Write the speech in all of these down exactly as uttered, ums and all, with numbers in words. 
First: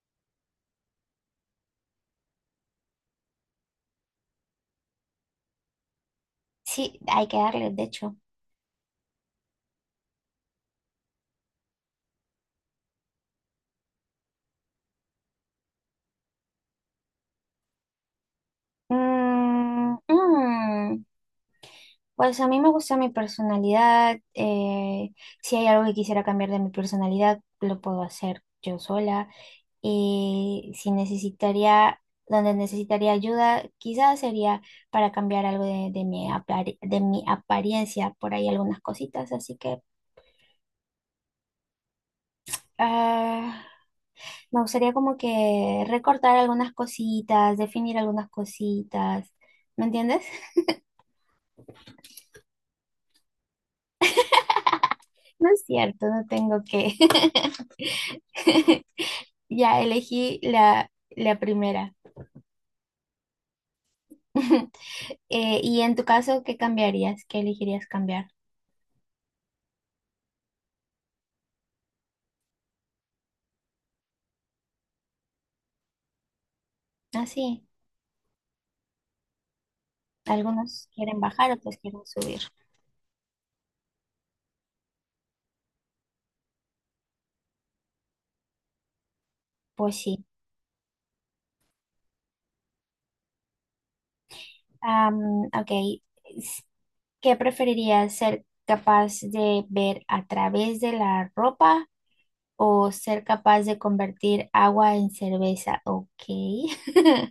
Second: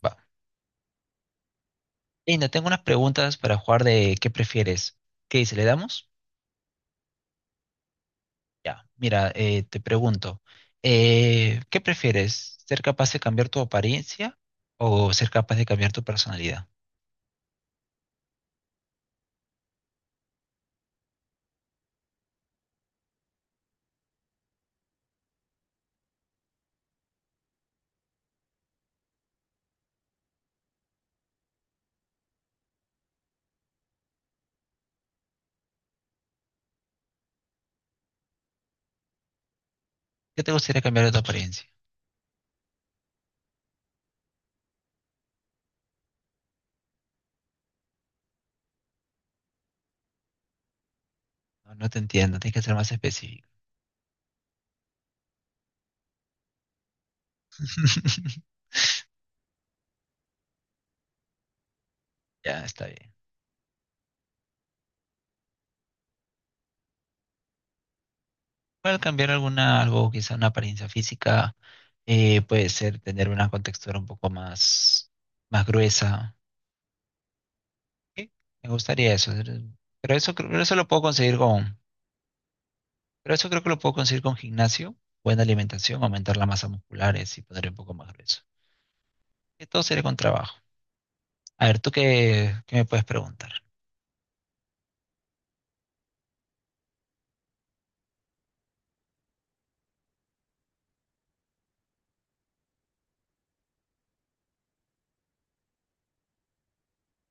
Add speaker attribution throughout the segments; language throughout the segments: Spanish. Speaker 1: Va. Y no tengo unas preguntas para jugar de qué prefieres. ¿Qué dice? ¿Le damos?
Speaker 2: Sí, hay que darle, de hecho.
Speaker 1: Ya. Mira, eh, te pregunto, eh, ¿qué prefieres? ¿Ser capaz de cambiar tu apariencia o ser capaz de cambiar tu personalidad?
Speaker 2: Mm, mm, pues a mí me gusta mi personalidad. Eh, si hay algo que quisiera cambiar de mi personalidad, lo puedo hacer yo sola. Y si necesitaría, donde necesitaría ayuda, quizás sería para cambiar algo de, de mi apar- de mi apariencia, por ahí algunas cositas. Así que
Speaker 1: ¿Qué te gustaría cambiar de tu apariencia?
Speaker 2: ah, me gustaría como que recortar algunas cositas, definir algunas cositas. ¿Me entiendes?
Speaker 1: No, no te entiendo, tienes que ser más específico.
Speaker 2: No es cierto, no tengo que. Ya elegí la, la primera.
Speaker 1: Ya, está bien.
Speaker 2: Eh, y en tu caso, ¿qué cambiarías? ¿Qué elegirías cambiar?
Speaker 1: Puede cambiar alguna, algo, quizá una apariencia física, eh, puede ser tener una contextura un poco más, más gruesa.
Speaker 2: Ah, sí.
Speaker 1: Sí, me gustaría eso. Pero eso, creo- pero eso lo
Speaker 2: Algunos
Speaker 1: puedo
Speaker 2: quieren
Speaker 1: conseguir
Speaker 2: bajar, otros
Speaker 1: con,
Speaker 2: quieren subir.
Speaker 1: pero eso creo que lo puedo conseguir con gimnasio, buena alimentación, aumentar la masa muscular eh, y poner un poco más grueso. Y todo
Speaker 2: Pues
Speaker 1: sería con
Speaker 2: sí.
Speaker 1: trabajo. A ver, ¿tú qué, ¿qué me puedes preguntar?
Speaker 2: Am, ok. S- ¿Qué preferirías? ¿Ser capaz de ver a través de la ropa o ser capaz de convertir agua en cerveza? Ok.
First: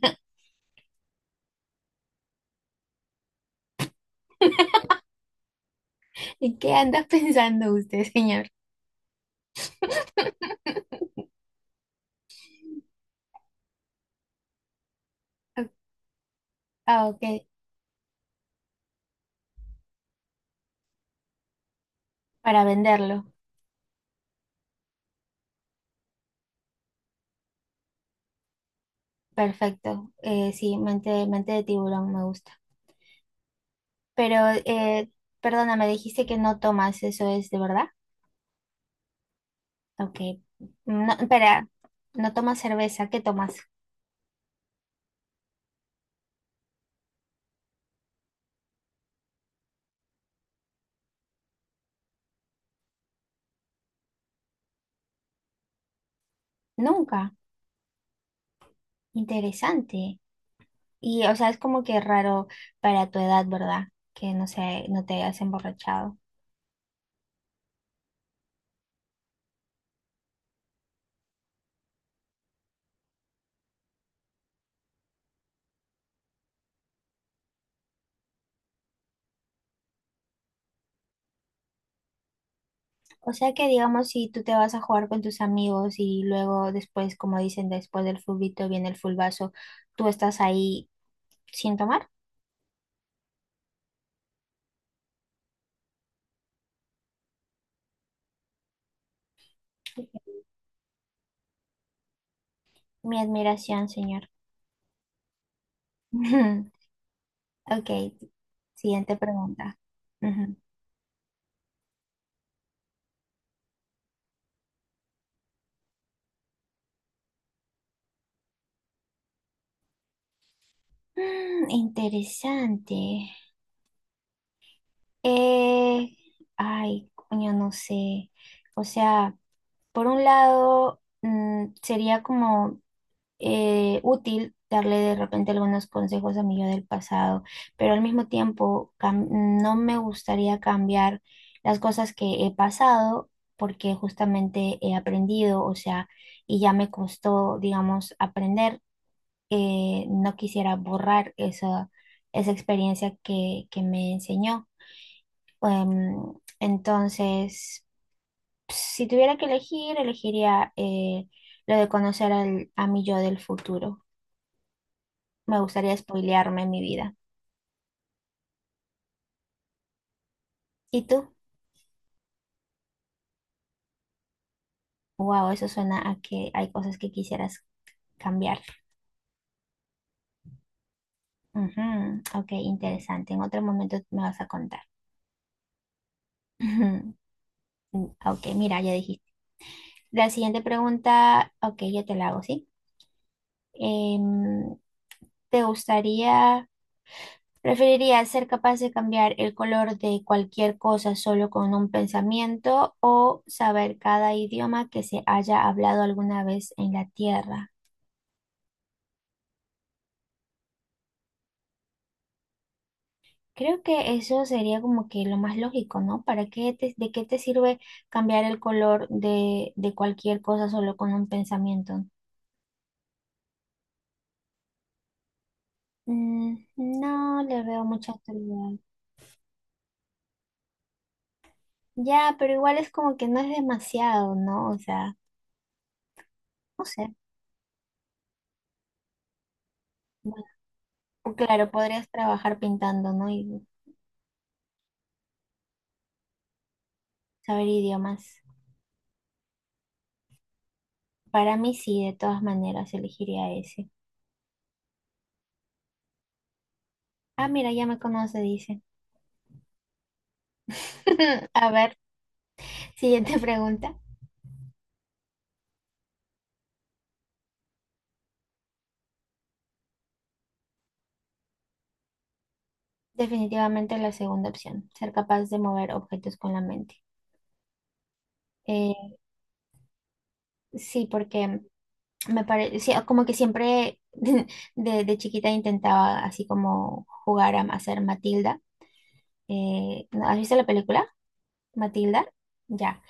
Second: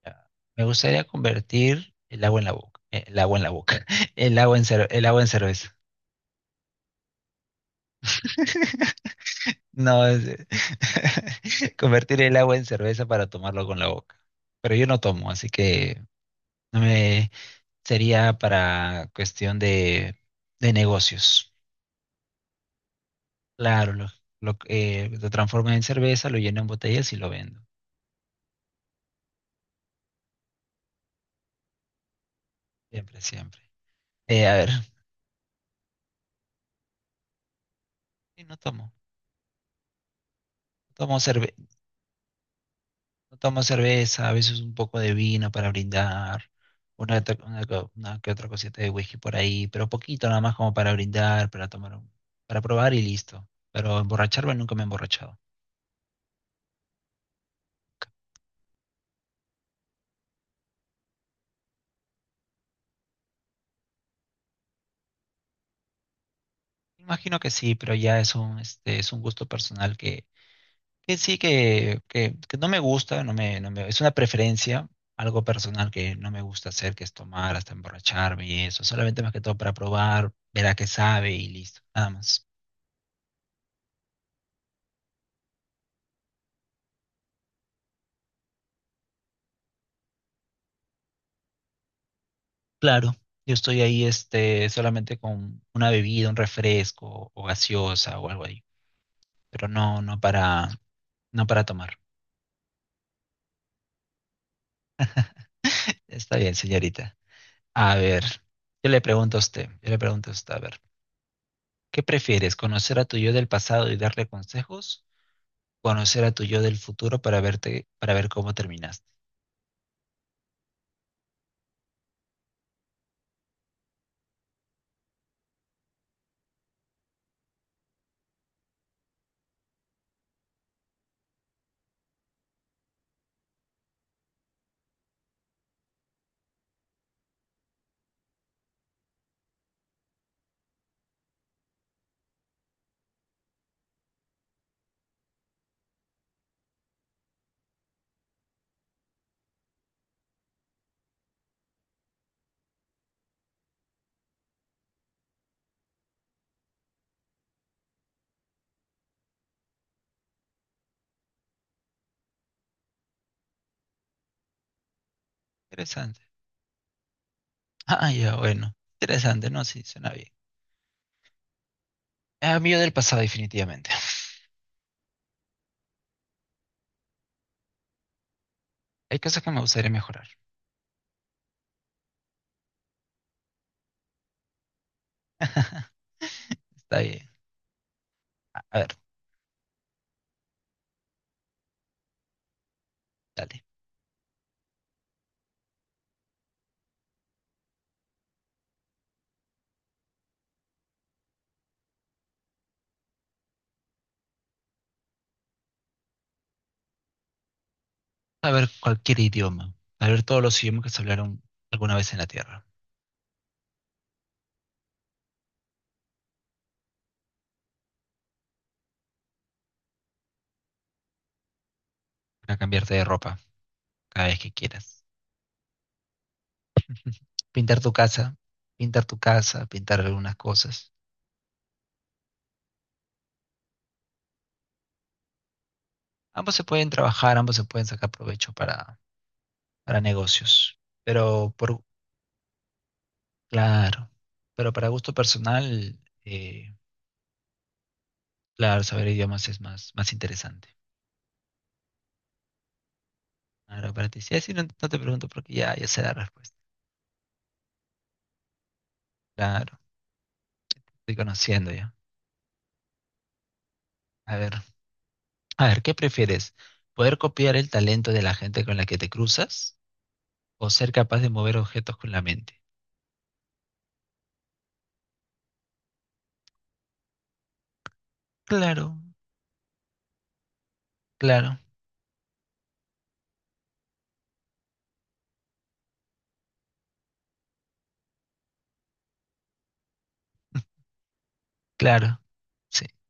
Speaker 1: Ya, me gustaría convertir el agua en la boca. eh, El agua en la boca. El agua en, cer- el agua en cerveza.
Speaker 2: ¿En qué anda pensando usted, señor?
Speaker 1: No, es- convertir el agua en cerveza para tomarlo con la boca. Pero yo no tomo, así que no
Speaker 2: Ah,
Speaker 1: me
Speaker 2: ok.
Speaker 1: sería para cuestión de, de negocios.
Speaker 2: Para venderlo.
Speaker 1: Claro, lo, lo, eh, lo transforman en cerveza, lo llenan en botellas y lo vendo.
Speaker 2: Perfecto. Eh, sí, mente, mente de tiburón me gusta.
Speaker 1: Siempre, siempre.
Speaker 2: Pero,
Speaker 1: Eh, a ver,
Speaker 2: eh, perdona, me dijiste que no tomas, ¿eso es de verdad?
Speaker 1: sí, no tomo.
Speaker 2: Ok.
Speaker 1: No
Speaker 2: No,
Speaker 1: tomo cerve-
Speaker 2: espera, no tomas cerveza, ¿qué
Speaker 1: no
Speaker 2: tomas?
Speaker 1: tomo cerveza, a veces un poco de vino para brindar, una, to- una co- una que otra cosita de whisky por ahí, pero poquito nada más como para brindar, para tomar, un- para probar y listo. Pero emborracharme nunca me he emborrachado.
Speaker 2: Nunca. Interesante. Y, o sea, es como que raro para tu edad, ¿verdad? Que no sé, no te hayas emborrachado.
Speaker 1: Imagino que sí, pero ya es un, este, es un gusto personal que que sí, que, que, que no me gusta, no me, no me, es una preferencia, algo personal que no me gusta hacer, que es tomar hasta emborracharme y eso, solamente más que todo para probar, ver a qué sabe y listo, nada más.
Speaker 2: O sea que, digamos, si tú te vas a jugar con tus amigos y luego después, como dicen, después del fulbito viene el fulbazo, tú estás ahí sin tomar.
Speaker 1: Claro, yo estoy ahí este, solamente con una bebida, un refresco o gaseosa o algo ahí, pero no, no para, no para tomar.
Speaker 2: Mi admiración, señor.
Speaker 1: Está bien,
Speaker 2: Ujú.
Speaker 1: señorita.
Speaker 2: Ok,
Speaker 1: A ver, yo le
Speaker 2: siguiente
Speaker 1: pregunto a usted,
Speaker 2: pregunta.
Speaker 1: yo le pregunto a usted,
Speaker 2: Ujú.
Speaker 1: a ver, ¿qué prefieres, conocer a tu yo del pasado y darle consejos conocer a tu yo del futuro para verte, para ver cómo terminaste?
Speaker 2: Mm, interesante. Eh, ay, coño, no sé. O sea, por un lado, mm, sería como eh, útil darle de repente algunos consejos a mi yo del pasado, pero al mismo tiempo cam- no me gustaría cambiar las cosas que he pasado porque justamente he aprendido, o sea, y ya me costó, digamos, aprender. Eh, no quisiera borrar esa, esa experiencia que, que me enseñó. Em, entonces, si tuviera que elegir, elegiría eh, lo de conocer al, a mi yo del futuro. Me gustaría
Speaker 1: Interesante.
Speaker 2: spoilearme mi vida.
Speaker 1: Ah, ya, bueno. Interesante, ¿no? Sí, suena bien.
Speaker 2: ¿Y tú?
Speaker 1: Ah, mi yo del pasado, definitivamente.
Speaker 2: Wow, eso suena a que hay cosas que quisieras cambiar.
Speaker 1: Hay cosas que me gustaría mejorar.
Speaker 2: Ujú, ok, interesante. En otro momento me vas a contar.
Speaker 1: Está bien.
Speaker 2: Ujú, ok,
Speaker 1: A
Speaker 2: mira, ya
Speaker 1: ver,
Speaker 2: dijiste. La siguiente pregunta, ok, yo te la hago, ¿sí?
Speaker 1: dale.
Speaker 2: Em, ¿Te gustaría, preferirías ser capaz de cambiar el color de cualquier cosa solo con un pensamiento o saber cada idioma que se haya hablado alguna vez en la Tierra?
Speaker 1: Saber cualquier idioma. Saber todos los idiomas que se hablaron alguna vez en la Tierra.
Speaker 2: Creo que eso sería como que lo más lógico, ¿no? ¿Para qué te- de qué te sirve cambiar el color de, de cualquier cosa solo con un pensamiento?
Speaker 1: Para cambiarte de ropa cada vez que quieras.
Speaker 2: Mm, no le
Speaker 1: Pintar
Speaker 2: veo
Speaker 1: tu
Speaker 2: mucha
Speaker 1: casa.
Speaker 2: utilidad.
Speaker 1: Pintar tu casa, pintar algunas cosas.
Speaker 2: Ya, pero igual es como que no es demasiado, ¿no? O sea,
Speaker 1: Ambos se
Speaker 2: no
Speaker 1: pueden
Speaker 2: sé.
Speaker 1: trabajar, ambos se pueden sacar provecho para, para
Speaker 2: Bueno,
Speaker 1: negocios. Pero
Speaker 2: claro,
Speaker 1: por,
Speaker 2: podrías trabajar pintando, ¿no? Y
Speaker 1: claro, pero para gusto personal, eh,
Speaker 2: saber idiomas.
Speaker 1: claro, saber idiomas es más, más interesante.
Speaker 2: Para mí sí, de todas maneras elegiría ese.
Speaker 1: Claro, para ti. Sí, sí, no, no te pregunto porque ya, ya sé la respuesta.
Speaker 2: Ah, mira, ya me conoce, dice.
Speaker 1: Claro, estoy conociendo
Speaker 2: A ver,
Speaker 1: ya.
Speaker 2: siguiente pregunta.
Speaker 1: A ver, a ver, ¿qué prefieres? ¿Poder copiar el talento de la gente con la que te cruzas o ser capaz de mover objetos con la mente?
Speaker 2: Definitivamente la segunda opción, ser capaz de mover objetos con la mente.
Speaker 1: Claro,
Speaker 2: Eh, sí,
Speaker 1: claro,
Speaker 2: porque me parece, como que siempre de, de chiquita intentaba así como jugar a hacer Matilda. Eh, ¿no? ¿Has visto la película?
Speaker 1: claro,
Speaker 2: Matilda.
Speaker 1: sí,
Speaker 2: Ya,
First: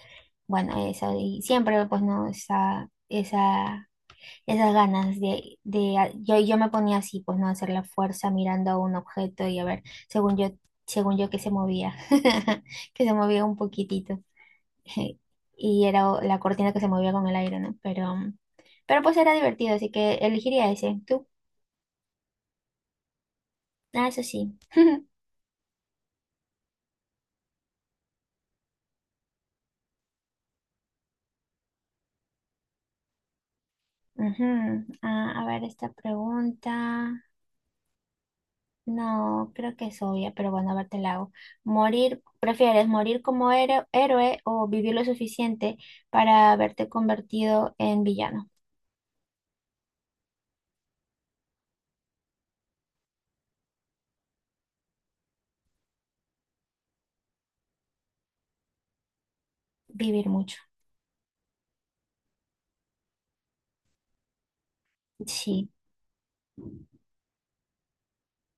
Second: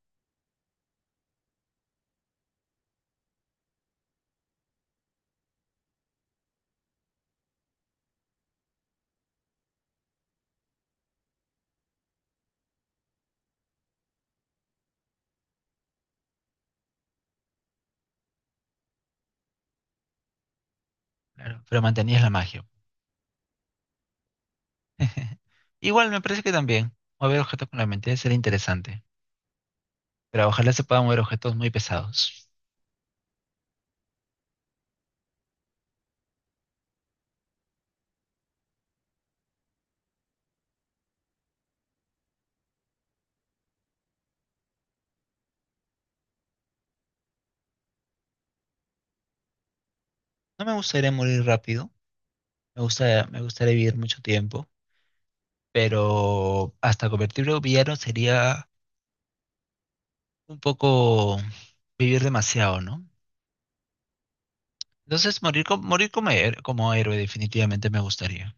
Speaker 2: bueno, eso, y siempre pues no, esa, esa esas ganas de, de yo, yo me ponía así, pues no hacer la fuerza mirando a un objeto y a ver, según yo, según yo que se movía, que se movía un poquitito. Y era o- la cortina que se movía con el aire, ¿no? Pero, pero pues era divertido, así que elegiría ese. ¿Tú?
Speaker 1: claro, pero mantenías la magia.
Speaker 2: Ah, eso sí.
Speaker 1: Igual me parece que también mover objetos con la mente debe ser interesante, pero ojalá se puedan mover objetos muy pesados.
Speaker 2: Ujú. Ah, a ver, esta pregunta. No, creo que es obvia, pero bueno, a ver, te la hago. Morir, ¿prefieres morir como héroe, héroe o vivir lo suficiente para haberte convertido en villano?
Speaker 1: No me gustaría morir rápido, me gusta, me gustaría vivir mucho tiempo, pero hasta convertirme en villano sería
Speaker 2: Vivir mucho.
Speaker 1: un poco vivir demasiado, ¿no? Entonces morir,
Speaker 2: Sí,
Speaker 1: co- morir como, her- como héroe definitivamente me gustaría.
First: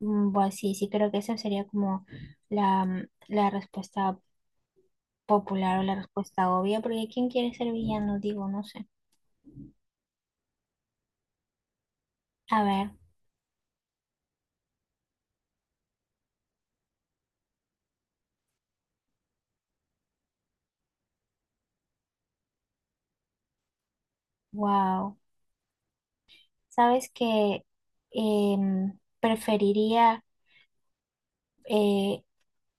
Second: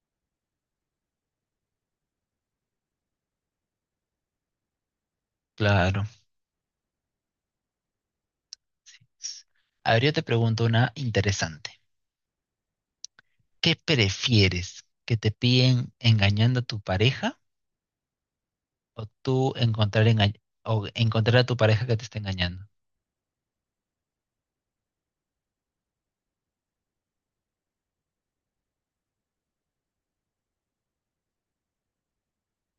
Speaker 2: mm, bueno, sí, sí, creo que esa sería como la, mm, la respuesta popular o la
Speaker 1: Claro.
Speaker 2: respuesta obvia, porque ¿quién quiere ser villano? Digo, no sé.
Speaker 1: Sí. A ver, yo te pregunto una interesante.
Speaker 2: A ver,
Speaker 1: ¿Qué prefieres? ¿Que te piden engañando a tu pareja o tú encontrar, enga- o encontrar a tu pareja que te está engañando?
Speaker 2: wow. ¿Sabes que em, preferiría... eh,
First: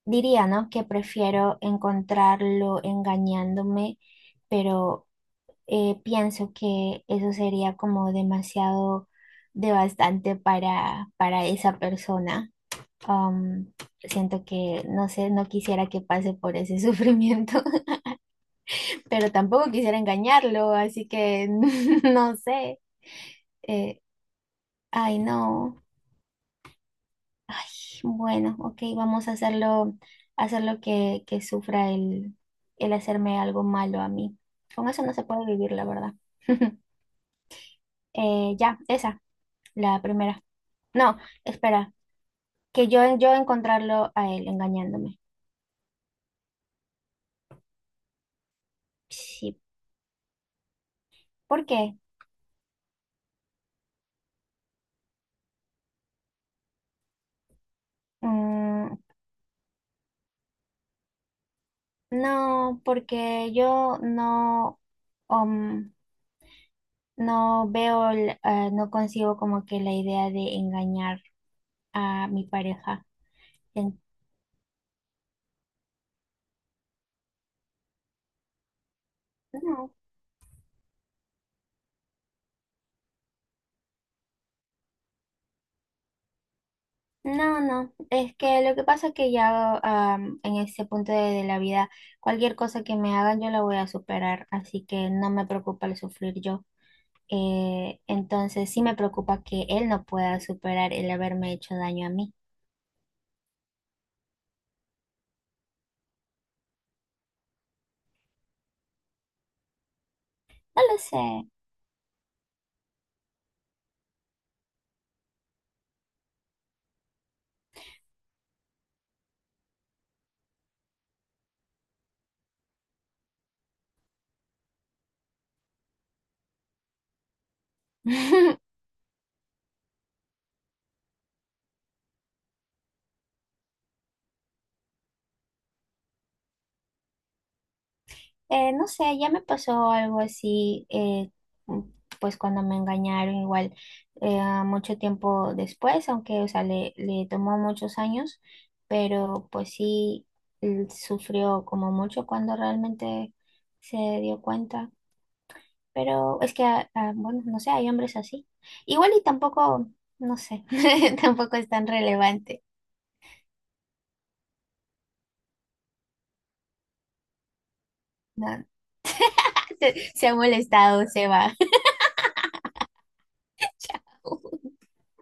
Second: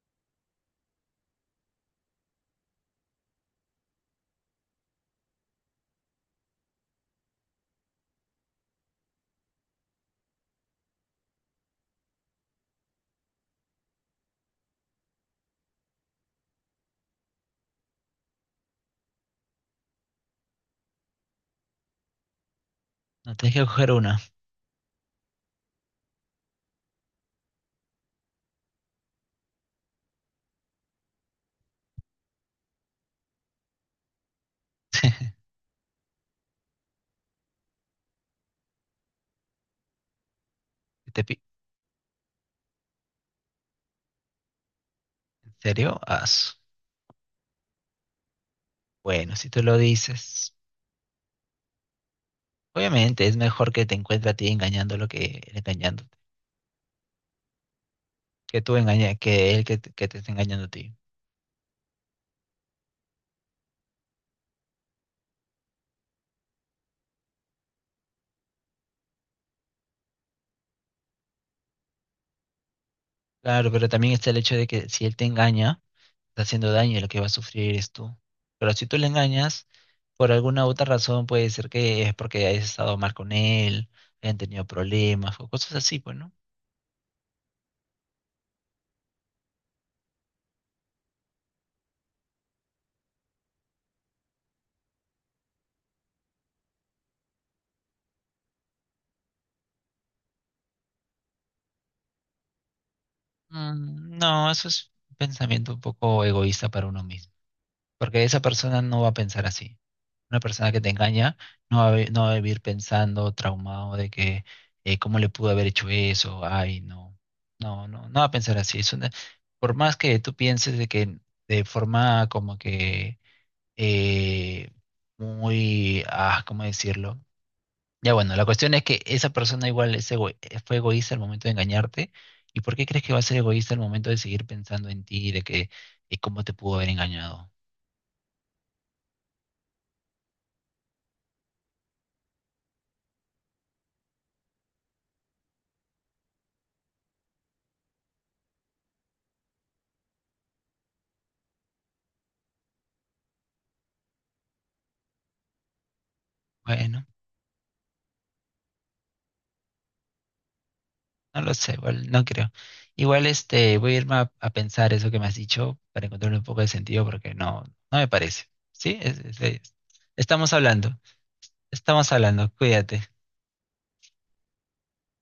Speaker 2: diría, ¿no? Que prefiero encontrarlo engañándome, pero eh, pienso que eso sería como demasiado devastante para, para esa persona. Um, siento que, no sé, no quisiera que pase por ese sufrimiento, pero tampoco quisiera engañarlo, así que no sé.
Speaker 1: No, tienes que coger
Speaker 2: Eh,
Speaker 1: una.
Speaker 2: ay, no. Ay, bueno, ok, vamos a hacerlo, hacerlo que, que sufra el, el hacerme algo malo a mí. Con eso no se puede vivir, la verdad. Eh, ya, esa, la primera.
Speaker 1: ¿Que
Speaker 2: No,
Speaker 1: ¿Te pi-
Speaker 2: espera, que yo, yo encontrarlo a él engañándome.
Speaker 1: ¿En serio? Ah, bueno, si
Speaker 2: Sí,
Speaker 1: tú lo dices,
Speaker 2: ¿por qué?
Speaker 1: obviamente es mejor que te encuentre a ti engañándolo que él engañándote, que tú
Speaker 2: Mm,
Speaker 1: engaña, que él que, te que te esté engañando a ti.
Speaker 2: no, porque yo no, um, no veo, el- eh, no consigo como que la idea de engañar a mi pareja.
Speaker 1: Claro, pero
Speaker 2: En-
Speaker 1: también está el hecho de que si él te engaña, está haciendo daño y lo que va a sufrir eres tú. Pero si tú le engañas,
Speaker 2: No.
Speaker 1: por alguna otra razón puede ser que es porque hayas estado mal con él, hayan tenido problemas o cosas así, pues, ¿no?
Speaker 2: No, no, es que lo que pasa es que ya am, en ese punto de, de la vida, cualquier cosa que me hagan yo la voy a superar, así que no me preocupa el sufrir yo. Eh, entonces sí me preocupa que él no pueda superar el haberme hecho daño a mí.
Speaker 1: Mm, no, eso es un pensamiento un poco egoísta para uno mismo. Porque esa persona no va a pensar así. Una persona que
Speaker 2: No
Speaker 1: te
Speaker 2: lo
Speaker 1: engaña
Speaker 2: sé.
Speaker 1: no va a, vi- no va a vivir pensando, traumado de que eh, cómo le pudo haber hecho eso, ay, no. No, no, no va a pensar así. Es una- por más que tú pienses de que de forma como que eh, muy, ah, ¿cómo decirlo? Ya bueno, la cuestión es que esa persona igual es ego- fue egoísta al momento de engañarte. ¿Y por qué crees que va a ser egoísta al momento de seguir pensando en ti, de que eh, cómo te pudo haber engañado?
Speaker 2: Eh, no sé, ya me pasó algo así, eh, mm, pues cuando me engañaron igual eh, mucho tiempo después, aunque, o sea, le, le tomó muchos años, pero pues sí mm, sufrió como mucho cuando realmente se dio cuenta. Pero es que, ah,
Speaker 1: Bueno.
Speaker 2: ah, bueno, no sé, hay hombres así. Igual y tampoco, no sé,
Speaker 1: No lo
Speaker 2: tampoco es
Speaker 1: sé,
Speaker 2: tan
Speaker 1: igual, no creo.
Speaker 2: relevante.
Speaker 1: Igual este, voy a irme a, a pensar eso que me has dicho para encontrarle un poco de sentido porque no, no me parece.
Speaker 2: No,
Speaker 1: ¿Sí? Es- es- es-
Speaker 2: se, se ha
Speaker 1: estamos hablando,
Speaker 2: molestado, se va.
Speaker 1: estamos hablando, cuídate.
Speaker 2: Chao.